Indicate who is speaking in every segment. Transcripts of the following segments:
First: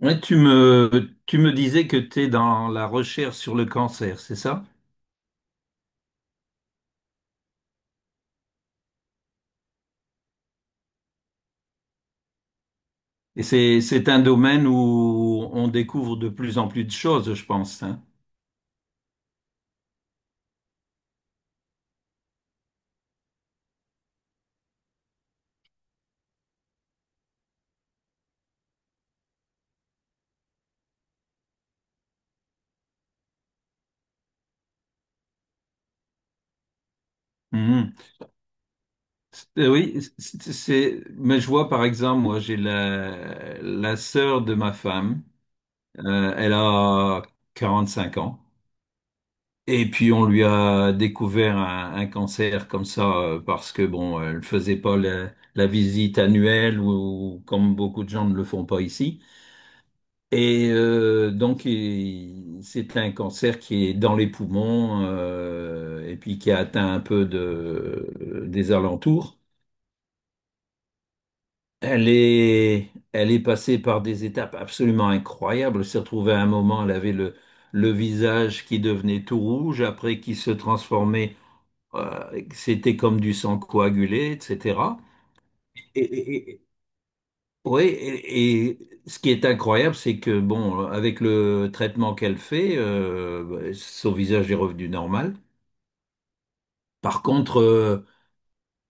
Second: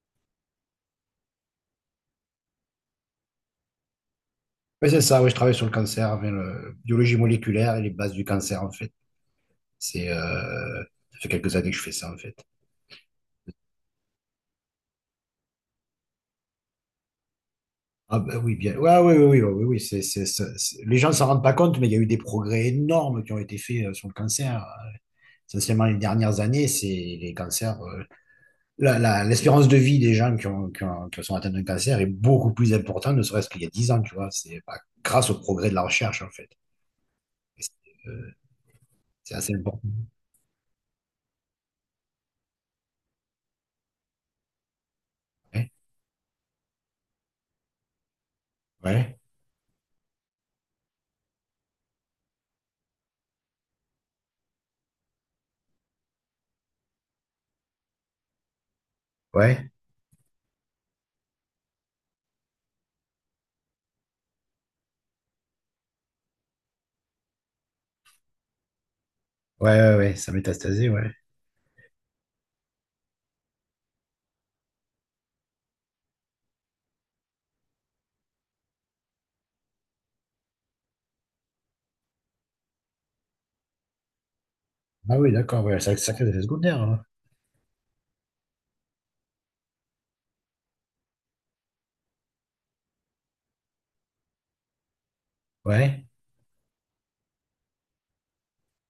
Speaker 1: Ouais, tu me disais que tu es dans la recherche sur le cancer, c'est ça?
Speaker 2: Oui, c'est ça, oui, je travaille sur le cancer, avec la biologie moléculaire et les bases du cancer, en fait. C'est, euh, Ça fait quelques années que je fais ça, en fait.
Speaker 1: Et c'est un domaine où on découvre de plus en plus de choses, je pense, hein.
Speaker 2: Ah ben oui, bien. Ouais, oui, oui, oui, oui, oui, oui, les gens ne s'en rendent pas compte, mais il y a eu des progrès énormes qui ont été faits sur le cancer. Essentiellement, les dernières années, c'est les cancers. L'espérance de vie des gens qui sont atteints d'un cancer est beaucoup plus importante, ne serait-ce qu'il y a 10 ans, tu vois. Grâce au progrès de la recherche, en fait. Et
Speaker 1: Mhm.
Speaker 2: C'est euh, c'est assez important.
Speaker 1: Oui, mais je vois par exemple, moi j'ai la, la sœur de ma femme,
Speaker 2: Ouais,
Speaker 1: elle a 45 ans,
Speaker 2: ouais,
Speaker 1: et puis on lui a découvert un cancer comme ça, parce que bon, elle faisait pas la, la visite annuelle, ou comme beaucoup de gens ne le font pas ici.
Speaker 2: ouais,
Speaker 1: Et donc, c'est un cancer qui est dans les poumons et puis qui a atteint un peu de, des alentours.
Speaker 2: ouais, ouais, ouais, ouais, ça métastasé, ouais.
Speaker 1: Elle est passée par des étapes absolument incroyables. Elle s'est retrouvée à un moment, elle avait le visage qui devenait tout rouge, après qui se transformait, c'était comme du sang coagulé, etc.
Speaker 2: Ah oui, d'accord, ouais, c'est sacré effet secondaire, hein.
Speaker 1: Oui, et ce qui est incroyable, c'est que bon, avec le traitement qu'elle fait, bah, son visage est revenu normal.
Speaker 2: Ouais,
Speaker 1: Par contre,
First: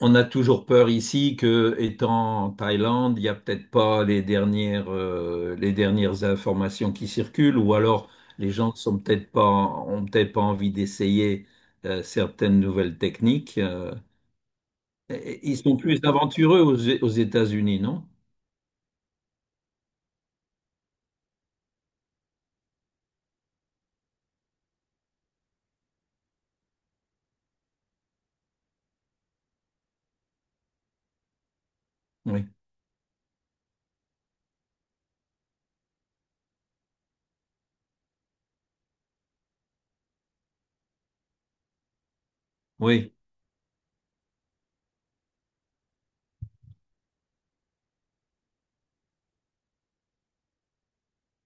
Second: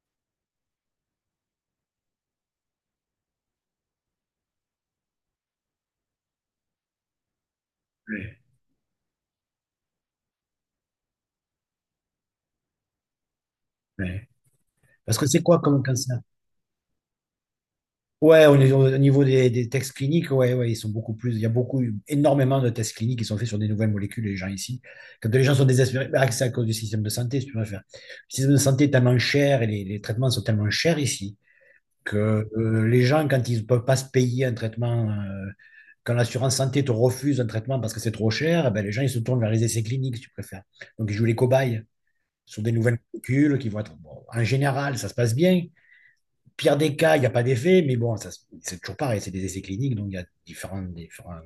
Speaker 1: on a toujours peur ici que, étant en Thaïlande, il n'y a peut-être pas les dernières, les dernières informations qui circulent, ou alors
Speaker 2: ouais,
Speaker 1: les gens sont peut-être pas, ont peut-être pas envie d'essayer certaines nouvelles techniques.
Speaker 2: ouais. Parce que c'est
Speaker 1: Et ils
Speaker 2: quoi
Speaker 1: sont
Speaker 2: comme
Speaker 1: plus
Speaker 2: cancer?
Speaker 1: aventureux aux, aux États-Unis, non?
Speaker 2: Ouais, au niveau des tests cliniques, ouais, ouais, ils sont beaucoup plus. Il y a beaucoup, énormément de tests cliniques qui sont faits sur des nouvelles molécules, les gens ici. Quand les gens sont désespérés, bah, c'est à cause du système de santé, si tu préfères. Le système de santé est tellement cher et les traitements sont tellement chers ici
Speaker 1: Oui.
Speaker 2: que les gens, quand ils ne peuvent pas se payer un traitement, quand l'assurance santé te refuse un traitement parce que c'est trop cher, eh ben, les gens ils se tournent vers les essais cliniques, si tu préfères. Donc ils jouent les cobayes sur des nouvelles
Speaker 1: Oui.
Speaker 2: molécules qui vont être, bon, en général, ça se passe bien. Pire des cas, il n'y a pas d'effet, mais bon, ça c'est toujours pareil, c'est des essais cliniques, donc il y a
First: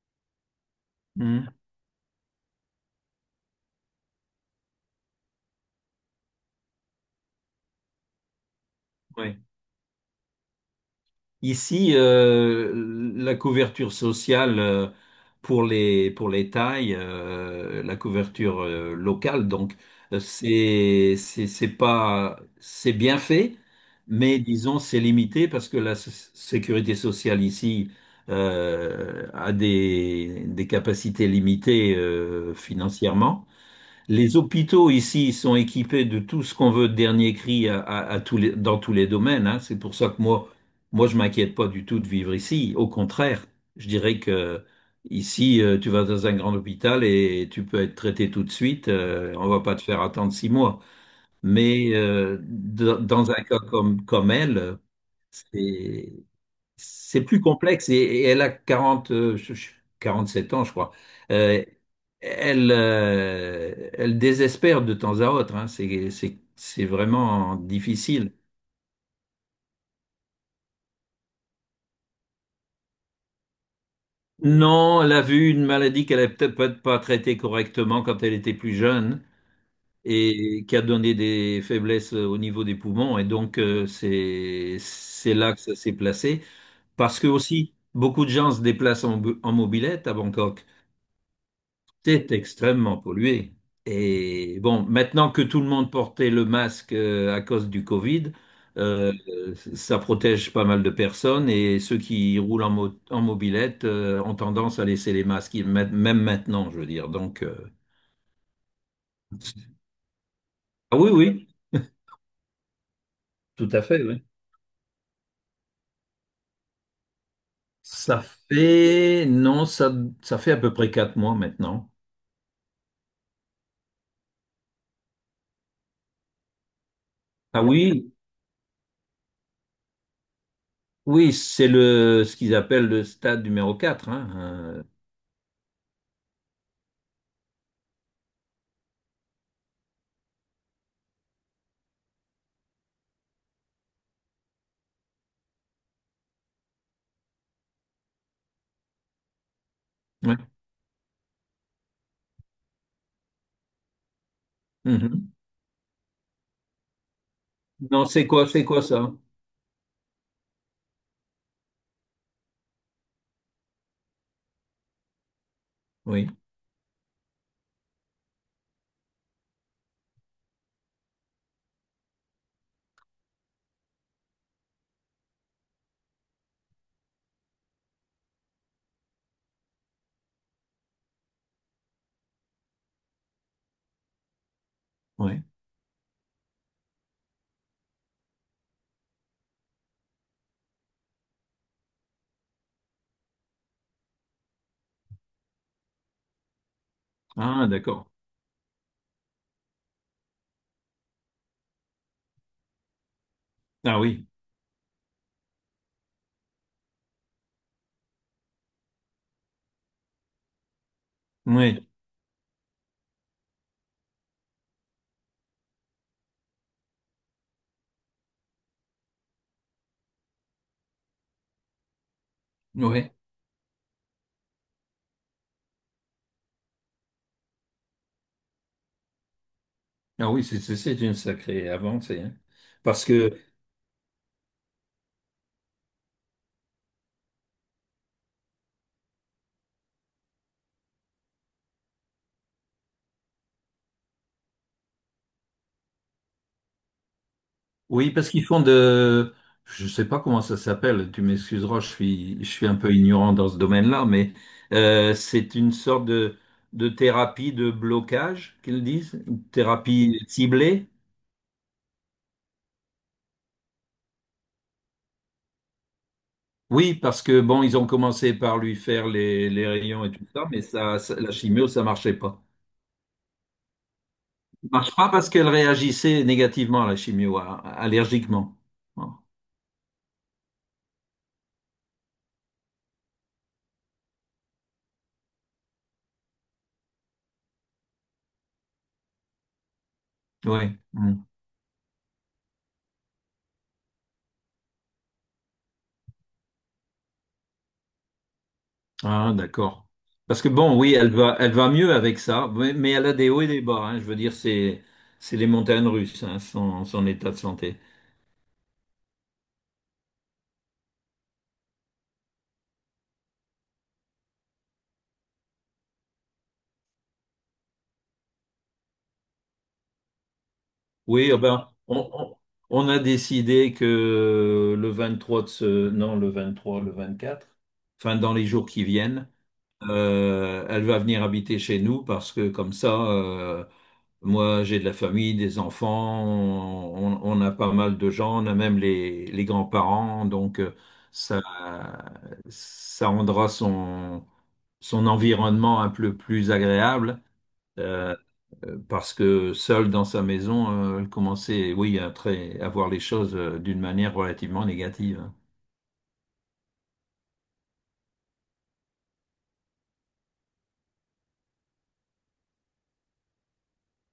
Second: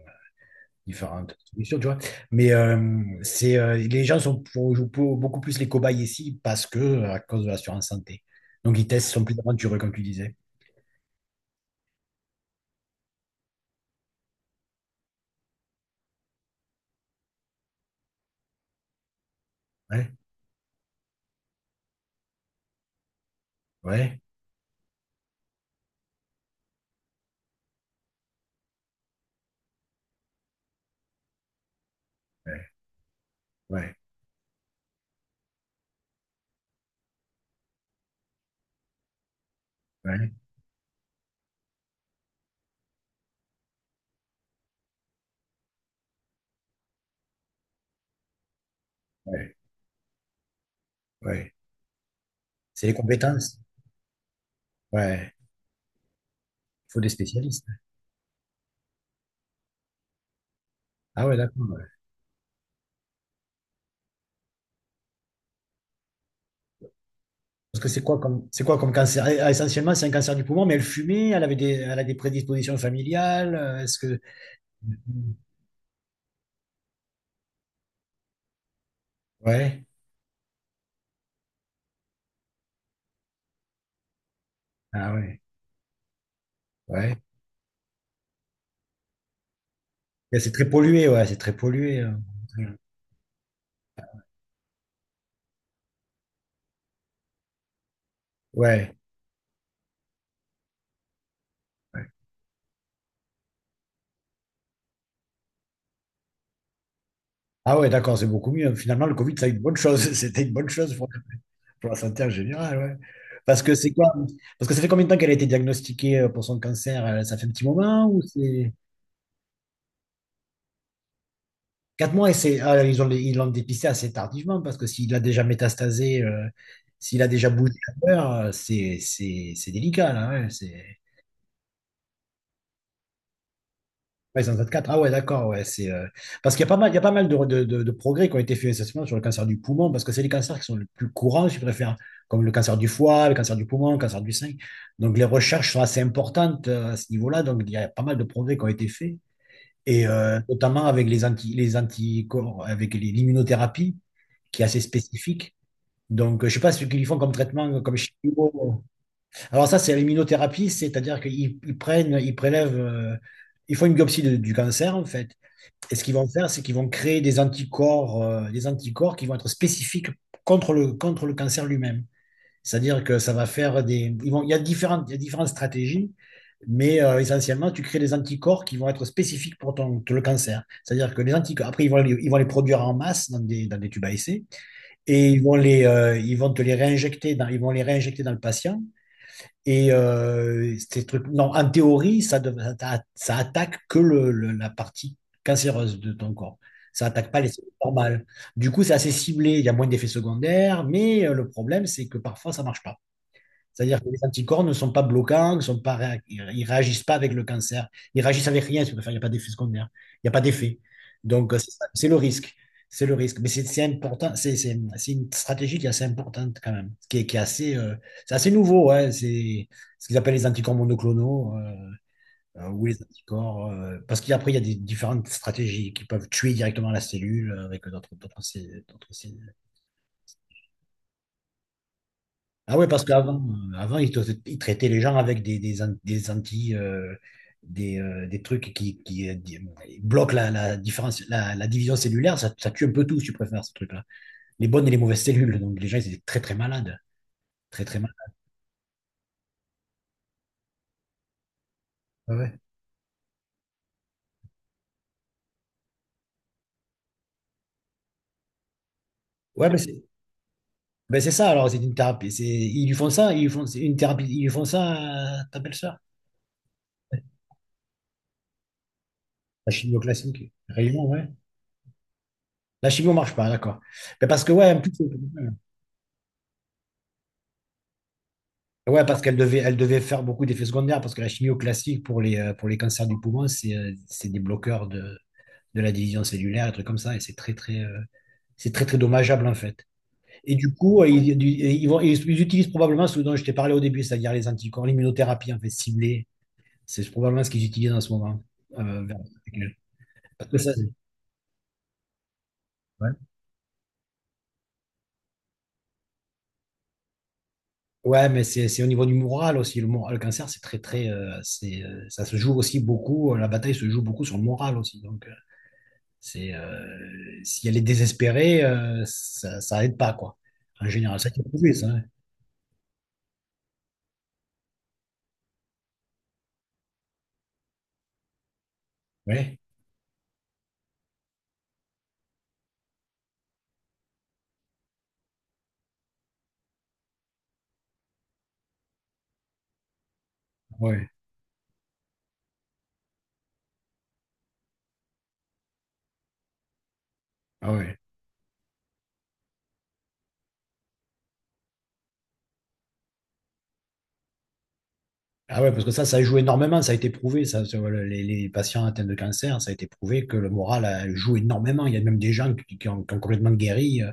Speaker 2: différentes
Speaker 1: Mhm.
Speaker 2: solutions, tu vois. Mais les gens sont beaucoup plus les cobayes ici à cause de l'assurance santé. Donc, ils testent, sont plus
Speaker 1: Oui.
Speaker 2: aventureux, comme tu disais.
Speaker 1: Ici, la couverture sociale pour les tailles, la couverture locale, donc
Speaker 2: Ouais,
Speaker 1: c'est pas c'est bien fait,
Speaker 2: ouais,
Speaker 1: mais disons c'est limité parce que la sécurité sociale ici a des capacités limitées
Speaker 2: ouais,
Speaker 1: financièrement.
Speaker 2: ouais,
Speaker 1: Les hôpitaux ici sont équipés de tout ce qu'on veut de dernier cri à, à tous dans tous les domaines, hein. C'est pour ça que
Speaker 2: ouais,
Speaker 1: moi, moi, je m'inquiète pas du tout de vivre ici. Au contraire, je dirais que ici, tu vas dans un grand hôpital et tu peux être traité tout de suite. On
Speaker 2: ouais,
Speaker 1: va pas te faire attendre 6 mois.
Speaker 2: ouais.
Speaker 1: Mais
Speaker 2: C'est les
Speaker 1: dans dans un cas
Speaker 2: compétences.
Speaker 1: comme, comme elle,
Speaker 2: Ouais,
Speaker 1: c'est
Speaker 2: il faut des
Speaker 1: c'est plus
Speaker 2: spécialistes.
Speaker 1: complexe et elle a 40 47 ans, je crois.
Speaker 2: Ah ouais,
Speaker 1: Euh,
Speaker 2: d'accord.
Speaker 1: elle, elle désespère de temps à autre, hein. C'est vraiment
Speaker 2: Parce que
Speaker 1: difficile.
Speaker 2: c'est quoi comme cancer? Essentiellement, c'est un cancer du poumon, mais elle fumait, elle avait des, elle a des prédispositions familiales. Est-ce que.
Speaker 1: Non, elle a vu une maladie qu'elle n'avait peut-être pas pas traitée correctement quand elle était plus jeune
Speaker 2: Ouais.
Speaker 1: et qui a donné des faiblesses au niveau des poumons. Et donc,
Speaker 2: Ah
Speaker 1: c'est
Speaker 2: ouais.
Speaker 1: là que ça s'est placé.
Speaker 2: Ouais.
Speaker 1: Parce que aussi, beaucoup de gens se déplacent en, en mobilette à
Speaker 2: Et c'est
Speaker 1: Bangkok.
Speaker 2: très pollué, ouais, c'est très pollué.
Speaker 1: C'était extrêmement pollué. Et bon, maintenant que tout le monde portait le masque à cause du Covid,
Speaker 2: Ouais.
Speaker 1: euh, ça protège pas mal de personnes et ceux
Speaker 2: Ouais.
Speaker 1: qui roulent en, en mobilette ont tendance à laisser les masques, même même maintenant, je veux dire. Donc,
Speaker 2: Ah ouais, d'accord, c'est beaucoup mieux. Finalement, le Covid, ça a une bonne chose. C'était une bonne chose
Speaker 1: ah
Speaker 2: pour,
Speaker 1: oui, oui,
Speaker 2: pour la santé en général, ouais. Parce
Speaker 1: tout
Speaker 2: que
Speaker 1: à
Speaker 2: c'est
Speaker 1: fait,
Speaker 2: quoi?
Speaker 1: oui.
Speaker 2: Parce que ça fait combien de temps qu'elle a été diagnostiquée pour son cancer? Ça fait un petit moment ou
Speaker 1: Ça
Speaker 2: c'est.
Speaker 1: fait, non, ça fait à peu près 4 mois maintenant.
Speaker 2: 4 mois, et ils l'ont dépisté assez tardivement parce que s'il a déjà métastasé, s'il a déjà
Speaker 1: Ah
Speaker 2: bougé
Speaker 1: oui,
Speaker 2: ailleurs, c'est délicat, là, hein.
Speaker 1: oui, c'est le, ce qu'ils appellent le stade numéro 4, hein.
Speaker 2: Ouais, ils en traitent quatre. Ah ouais, d'accord, ouais. Parce qu'il y a pas mal, il y a pas mal de progrès qui ont été faits essentiellement sur le cancer du poumon parce que c'est les cancers qui sont les plus courants, je préfère, comme le cancer du foie, le cancer du poumon, le cancer du sein. Donc les recherches sont assez importantes à ce niveau-là, donc il y a pas mal de progrès qui ont été faits. Et
Speaker 1: Ouais.
Speaker 2: notamment avec les anticorps, avec l'immunothérapie, qui est assez
Speaker 1: Mhm.
Speaker 2: spécifique. Donc, je ne sais pas ce qu'ils font comme traitement, comme
Speaker 1: Non, c'est quoi
Speaker 2: chimio.
Speaker 1: ça?
Speaker 2: Alors ça, c'est l'immunothérapie, c'est-à-dire qu'ils ils prennent, ils prélèvent, ils font une biopsie du cancer, en fait. Et ce qu'ils vont
Speaker 1: Oui,
Speaker 2: faire, c'est qu'ils vont créer des anticorps, qui vont être spécifiques contre contre le cancer lui-même. C'est-à-dire que ça va faire des. Il y a différentes, stratégies, mais essentiellement, tu crées des anticorps qui vont être spécifiques pour le cancer. C'est-à-dire que les anticorps, après, ils vont les produire en masse dans dans des tubes à essai, et
Speaker 1: oui.
Speaker 2: ils vont les réinjecter dans le patient. Et ces trucs, non, en théorie, ça attaque que la partie cancéreuse de ton corps. Ça attaque pas les
Speaker 1: Ah,
Speaker 2: cellules
Speaker 1: d'accord.
Speaker 2: normales. Du coup, c'est assez ciblé, il y a moins d'effets secondaires, mais le problème, c'est que parfois, ça marche pas. C'est-à-dire
Speaker 1: Ah
Speaker 2: que les
Speaker 1: oui,
Speaker 2: anticorps ne sont pas bloquants, ne sont pas réa- ils ne réagissent pas avec le cancer. Ils réagissent avec rien, si vous préférez. Il n'y a pas d'effet secondaire. Il n'y a pas d'effet. Donc, c'est ça,
Speaker 1: oui,
Speaker 2: c'est le risque. C'est le risque. Mais c'est important. C'est une stratégie qui est assez importante, quand même. Qui est assez, c'est assez nouveau, hein. C'est ce qu'ils appellent les anticorps monoclonaux, ou les
Speaker 1: oui.
Speaker 2: anticorps. Parce qu'après, il y a des différentes stratégies qui peuvent tuer directement la cellule, avec d'autres cellules.
Speaker 1: Ah oui, c'est une sacrée avancée, hein.
Speaker 2: Ah ouais, parce
Speaker 1: Parce que,
Speaker 2: qu'avant, ils traitaient les gens avec des trucs bloquent la division cellulaire. Ça tue un peu tout, si tu préfères, ce truc-là. Les bonnes et les mauvaises cellules. Donc, les gens, ils étaient très, très malades. Très, très
Speaker 1: oui,
Speaker 2: malades.
Speaker 1: parce qu'ils font de, je sais pas comment ça s'appelle, tu m'excuseras,
Speaker 2: Ouais,
Speaker 1: je
Speaker 2: ouais.
Speaker 1: suis un peu ignorant dans ce domaine-là, mais c'est une sorte de thérapie de blocage, qu'ils disent, une
Speaker 2: Ouais, mais c'est
Speaker 1: thérapie ciblée.
Speaker 2: ben, c'est ça, alors, c'est une thérapie. Ils lui font ça, ils lui font, c'est une thérapie, ils lui font ça, t'appelles ça?
Speaker 1: Oui, parce que, bon, ils ont commencé par lui faire les
Speaker 2: La chimio
Speaker 1: rayons et tout ça,
Speaker 2: classique.
Speaker 1: mais ça,
Speaker 2: Réellement, ouais.
Speaker 1: la chimio, ça marchait pas.
Speaker 2: La chimio marche pas, d'accord. Mais parce que, ouais, en plus,
Speaker 1: Marche pas parce qu'elle réagissait négativement à la chimio, allergiquement.
Speaker 2: ouais,
Speaker 1: Bon,
Speaker 2: parce qu'elle devait faire beaucoup d'effets secondaires, parce que la chimio classique pour les cancers du poumon, c'est des bloqueurs de la division cellulaire, des trucs comme ça, et c'est très, très dommageable en fait. Et du
Speaker 1: oui.
Speaker 2: coup,
Speaker 1: Mmh.
Speaker 2: ils, du- ils vont, ils utilisent probablement ce dont je t'ai parlé au début, c'est-à-dire les anticorps, l'immunothérapie en fait ciblée, c'est probablement ce qu'ils utilisent en ce moment. Vers-
Speaker 1: Ah, d'accord. Parce que
Speaker 2: parce que ça,
Speaker 1: bon,
Speaker 2: c'est-
Speaker 1: oui, elle va mieux avec ça, mais elle
Speaker 2: Ouais.
Speaker 1: a des hauts et des bas, hein. Je veux dire, c'est les montagnes russes, hein, son, son état de santé.
Speaker 2: Ouais, mais c'est au niveau du moral aussi. Le moral, le cancer, c'est très, très. Ça se joue aussi beaucoup. La bataille se joue beaucoup sur le moral aussi. Donc, si elle est désespérée, ça aide pas, quoi. En général, ça
Speaker 1: Oui,
Speaker 2: a
Speaker 1: eh
Speaker 2: été
Speaker 1: ben,
Speaker 2: prouvé, ça, hein.
Speaker 1: on a décidé que le 23 de ce, non, le 23, le 24, enfin, dans les jours qui viennent,
Speaker 2: Ouais,
Speaker 1: Elle va venir habiter chez nous parce que comme ça, moi j'ai de la famille, des enfants, on a pas mal de gens, on a même les grands-parents, donc
Speaker 2: ah ouais,
Speaker 1: ça, ça rendra son, son environnement un peu plus agréable
Speaker 2: ah ouais.
Speaker 1: euh, parce que seule dans sa maison, elle commençait, oui, à, à voir les choses d'une manière relativement négative, hein.
Speaker 2: Ah ouais, parce que ça joue énormément, ça a été prouvé, ça, sur les patients atteints de cancer, ça a été prouvé que le moral joue énormément. Il y a même des gens qui ont complètement guéri,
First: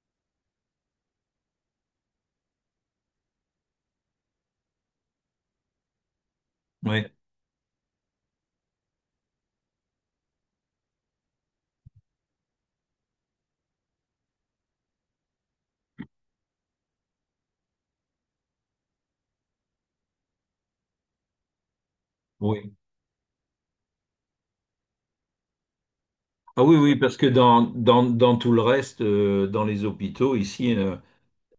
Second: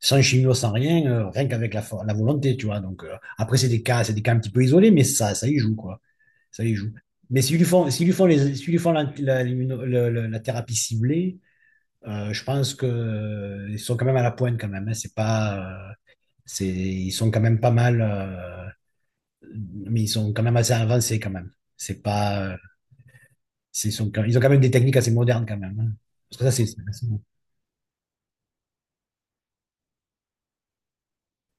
Speaker 2: sans chimio, sans rien, rien qu'avec la volonté, tu vois. Donc, après, c'est des cas un petit peu isolés, mais ça, y joue, quoi. Ça y joue.
Speaker 1: Oui,
Speaker 2: Mais s'ils lui font la, la- l'immuno- le- la thérapie ciblée, je pense que ils sont quand même à la pointe quand même, hein. C'est pas, c'est, ils sont quand même pas mal, mais ils sont quand même assez avancés quand même. C'est pas,
Speaker 1: oui.
Speaker 2: ils ont quand même des techniques assez modernes quand même, hein. Parce que ça
Speaker 1: Ah oui, oui,
Speaker 2: c'est-
Speaker 1: parce que dans, dans, dans tout le reste, dans les hôpitaux, ici,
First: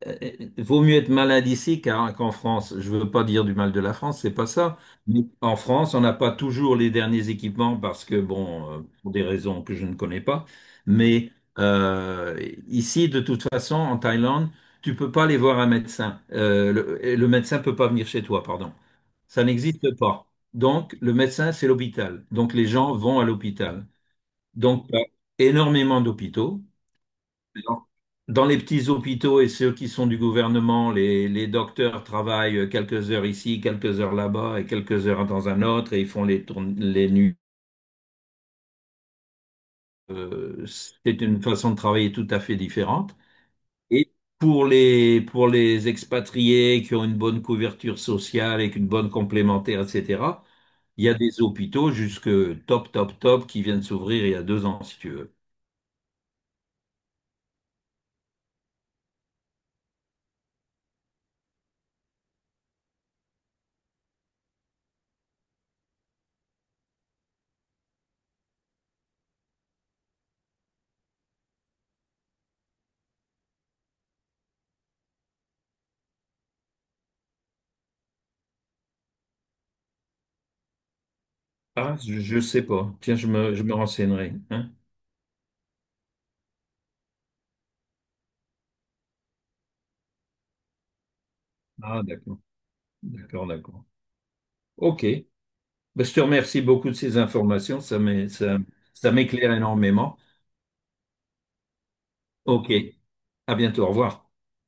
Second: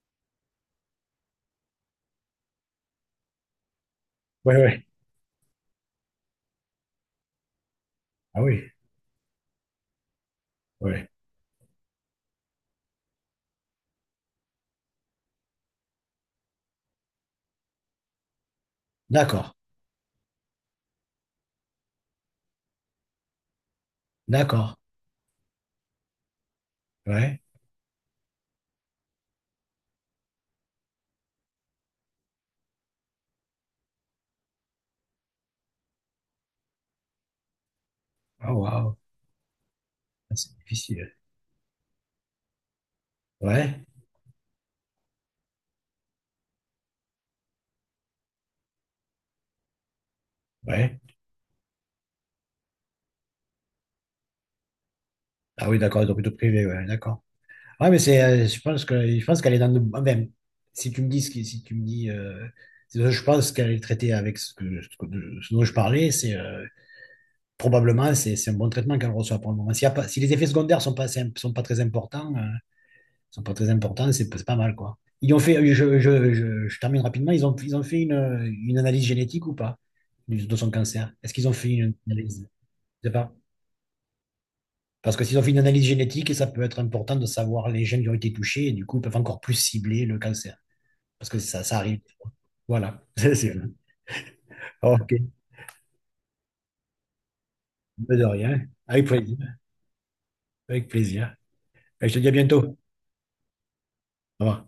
Speaker 1: euh, vaut mieux être malade ici qu'en France. Je veux pas dire du mal de la France, c'est pas
Speaker 2: Ouais,
Speaker 1: ça.
Speaker 2: ouais,
Speaker 1: Mais en France, on n'a pas toujours les derniers équipements parce que,
Speaker 2: ah
Speaker 1: bon,
Speaker 2: oui,
Speaker 1: pour des raisons que je ne connais pas.
Speaker 2: ouais.
Speaker 1: Mais euh, ici, de toute façon, en Thaïlande, tu peux pas aller voir un médecin. Le, et le médecin peut pas venir chez toi, pardon. Ça
Speaker 2: D'accord,
Speaker 1: n'existe pas. Donc, le médecin, c'est l'hôpital. Donc, les gens vont à l'hôpital.
Speaker 2: d'accord,
Speaker 1: Donc, il y a énormément d'hôpitaux.
Speaker 2: ouais.
Speaker 1: Dans dans les petits hôpitaux et ceux qui sont du gouvernement, les docteurs travaillent quelques heures ici, quelques heures là-bas et quelques heures dans un autre et ils font les, les nuits.
Speaker 2: Oh waouh, c'est difficile.
Speaker 1: C'est une façon de travailler tout à fait différente.
Speaker 2: Ouais,
Speaker 1: Et pour les expatriés qui ont une bonne couverture sociale et une bonne complémentaire, etc.,
Speaker 2: ouais.
Speaker 1: il y a des hôpitaux jusque top, top, top qui viennent s'ouvrir il y a 2 ans, si tu veux.
Speaker 2: Ah oui, d'accord, ils ont plutôt privé, ouais, d'accord. Ouais, mais je pense qu'elle est dans de, si tu me dis si tu me dis, c'est ça, je pense qu'elle est traitée avec ce dont je parlais, probablement, c'est un bon traitement qu'elle reçoit pour le moment. S'il y a pas, si les effets secondaires sont pas, sont pas très importants, sont pas très importants, c'est pas mal, quoi. Ils ont fait, je termine rapidement, ils ont fait une analyse génétique ou pas, de son cancer? Est-ce qu'ils ont fait une
Speaker 1: Ah, je ne
Speaker 2: analyse?
Speaker 1: sais pas.
Speaker 2: Je sais
Speaker 1: Tiens,
Speaker 2: pas.
Speaker 1: je me renseignerai, hein.
Speaker 2: Parce que s'ils ont fait une analyse génétique, ça peut être important de savoir les gènes qui ont été touchés et du coup, ils peuvent encore plus cibler le cancer, parce que ça, arrive.
Speaker 1: Ah, d'accord.
Speaker 2: Voilà, c'est
Speaker 1: D'accord,
Speaker 2: sûr.
Speaker 1: d'accord. OK.
Speaker 2: OK,
Speaker 1: Ben, je te remercie beaucoup de ces informations.
Speaker 2: de
Speaker 1: Ça,
Speaker 2: rien. Avec
Speaker 1: ça
Speaker 2: plaisir.
Speaker 1: m'éclaire énormément.
Speaker 2: Avec plaisir. Et je te dis à
Speaker 1: OK.
Speaker 2: bientôt.
Speaker 1: À bientôt. Au revoir.
Speaker 2: Au revoir.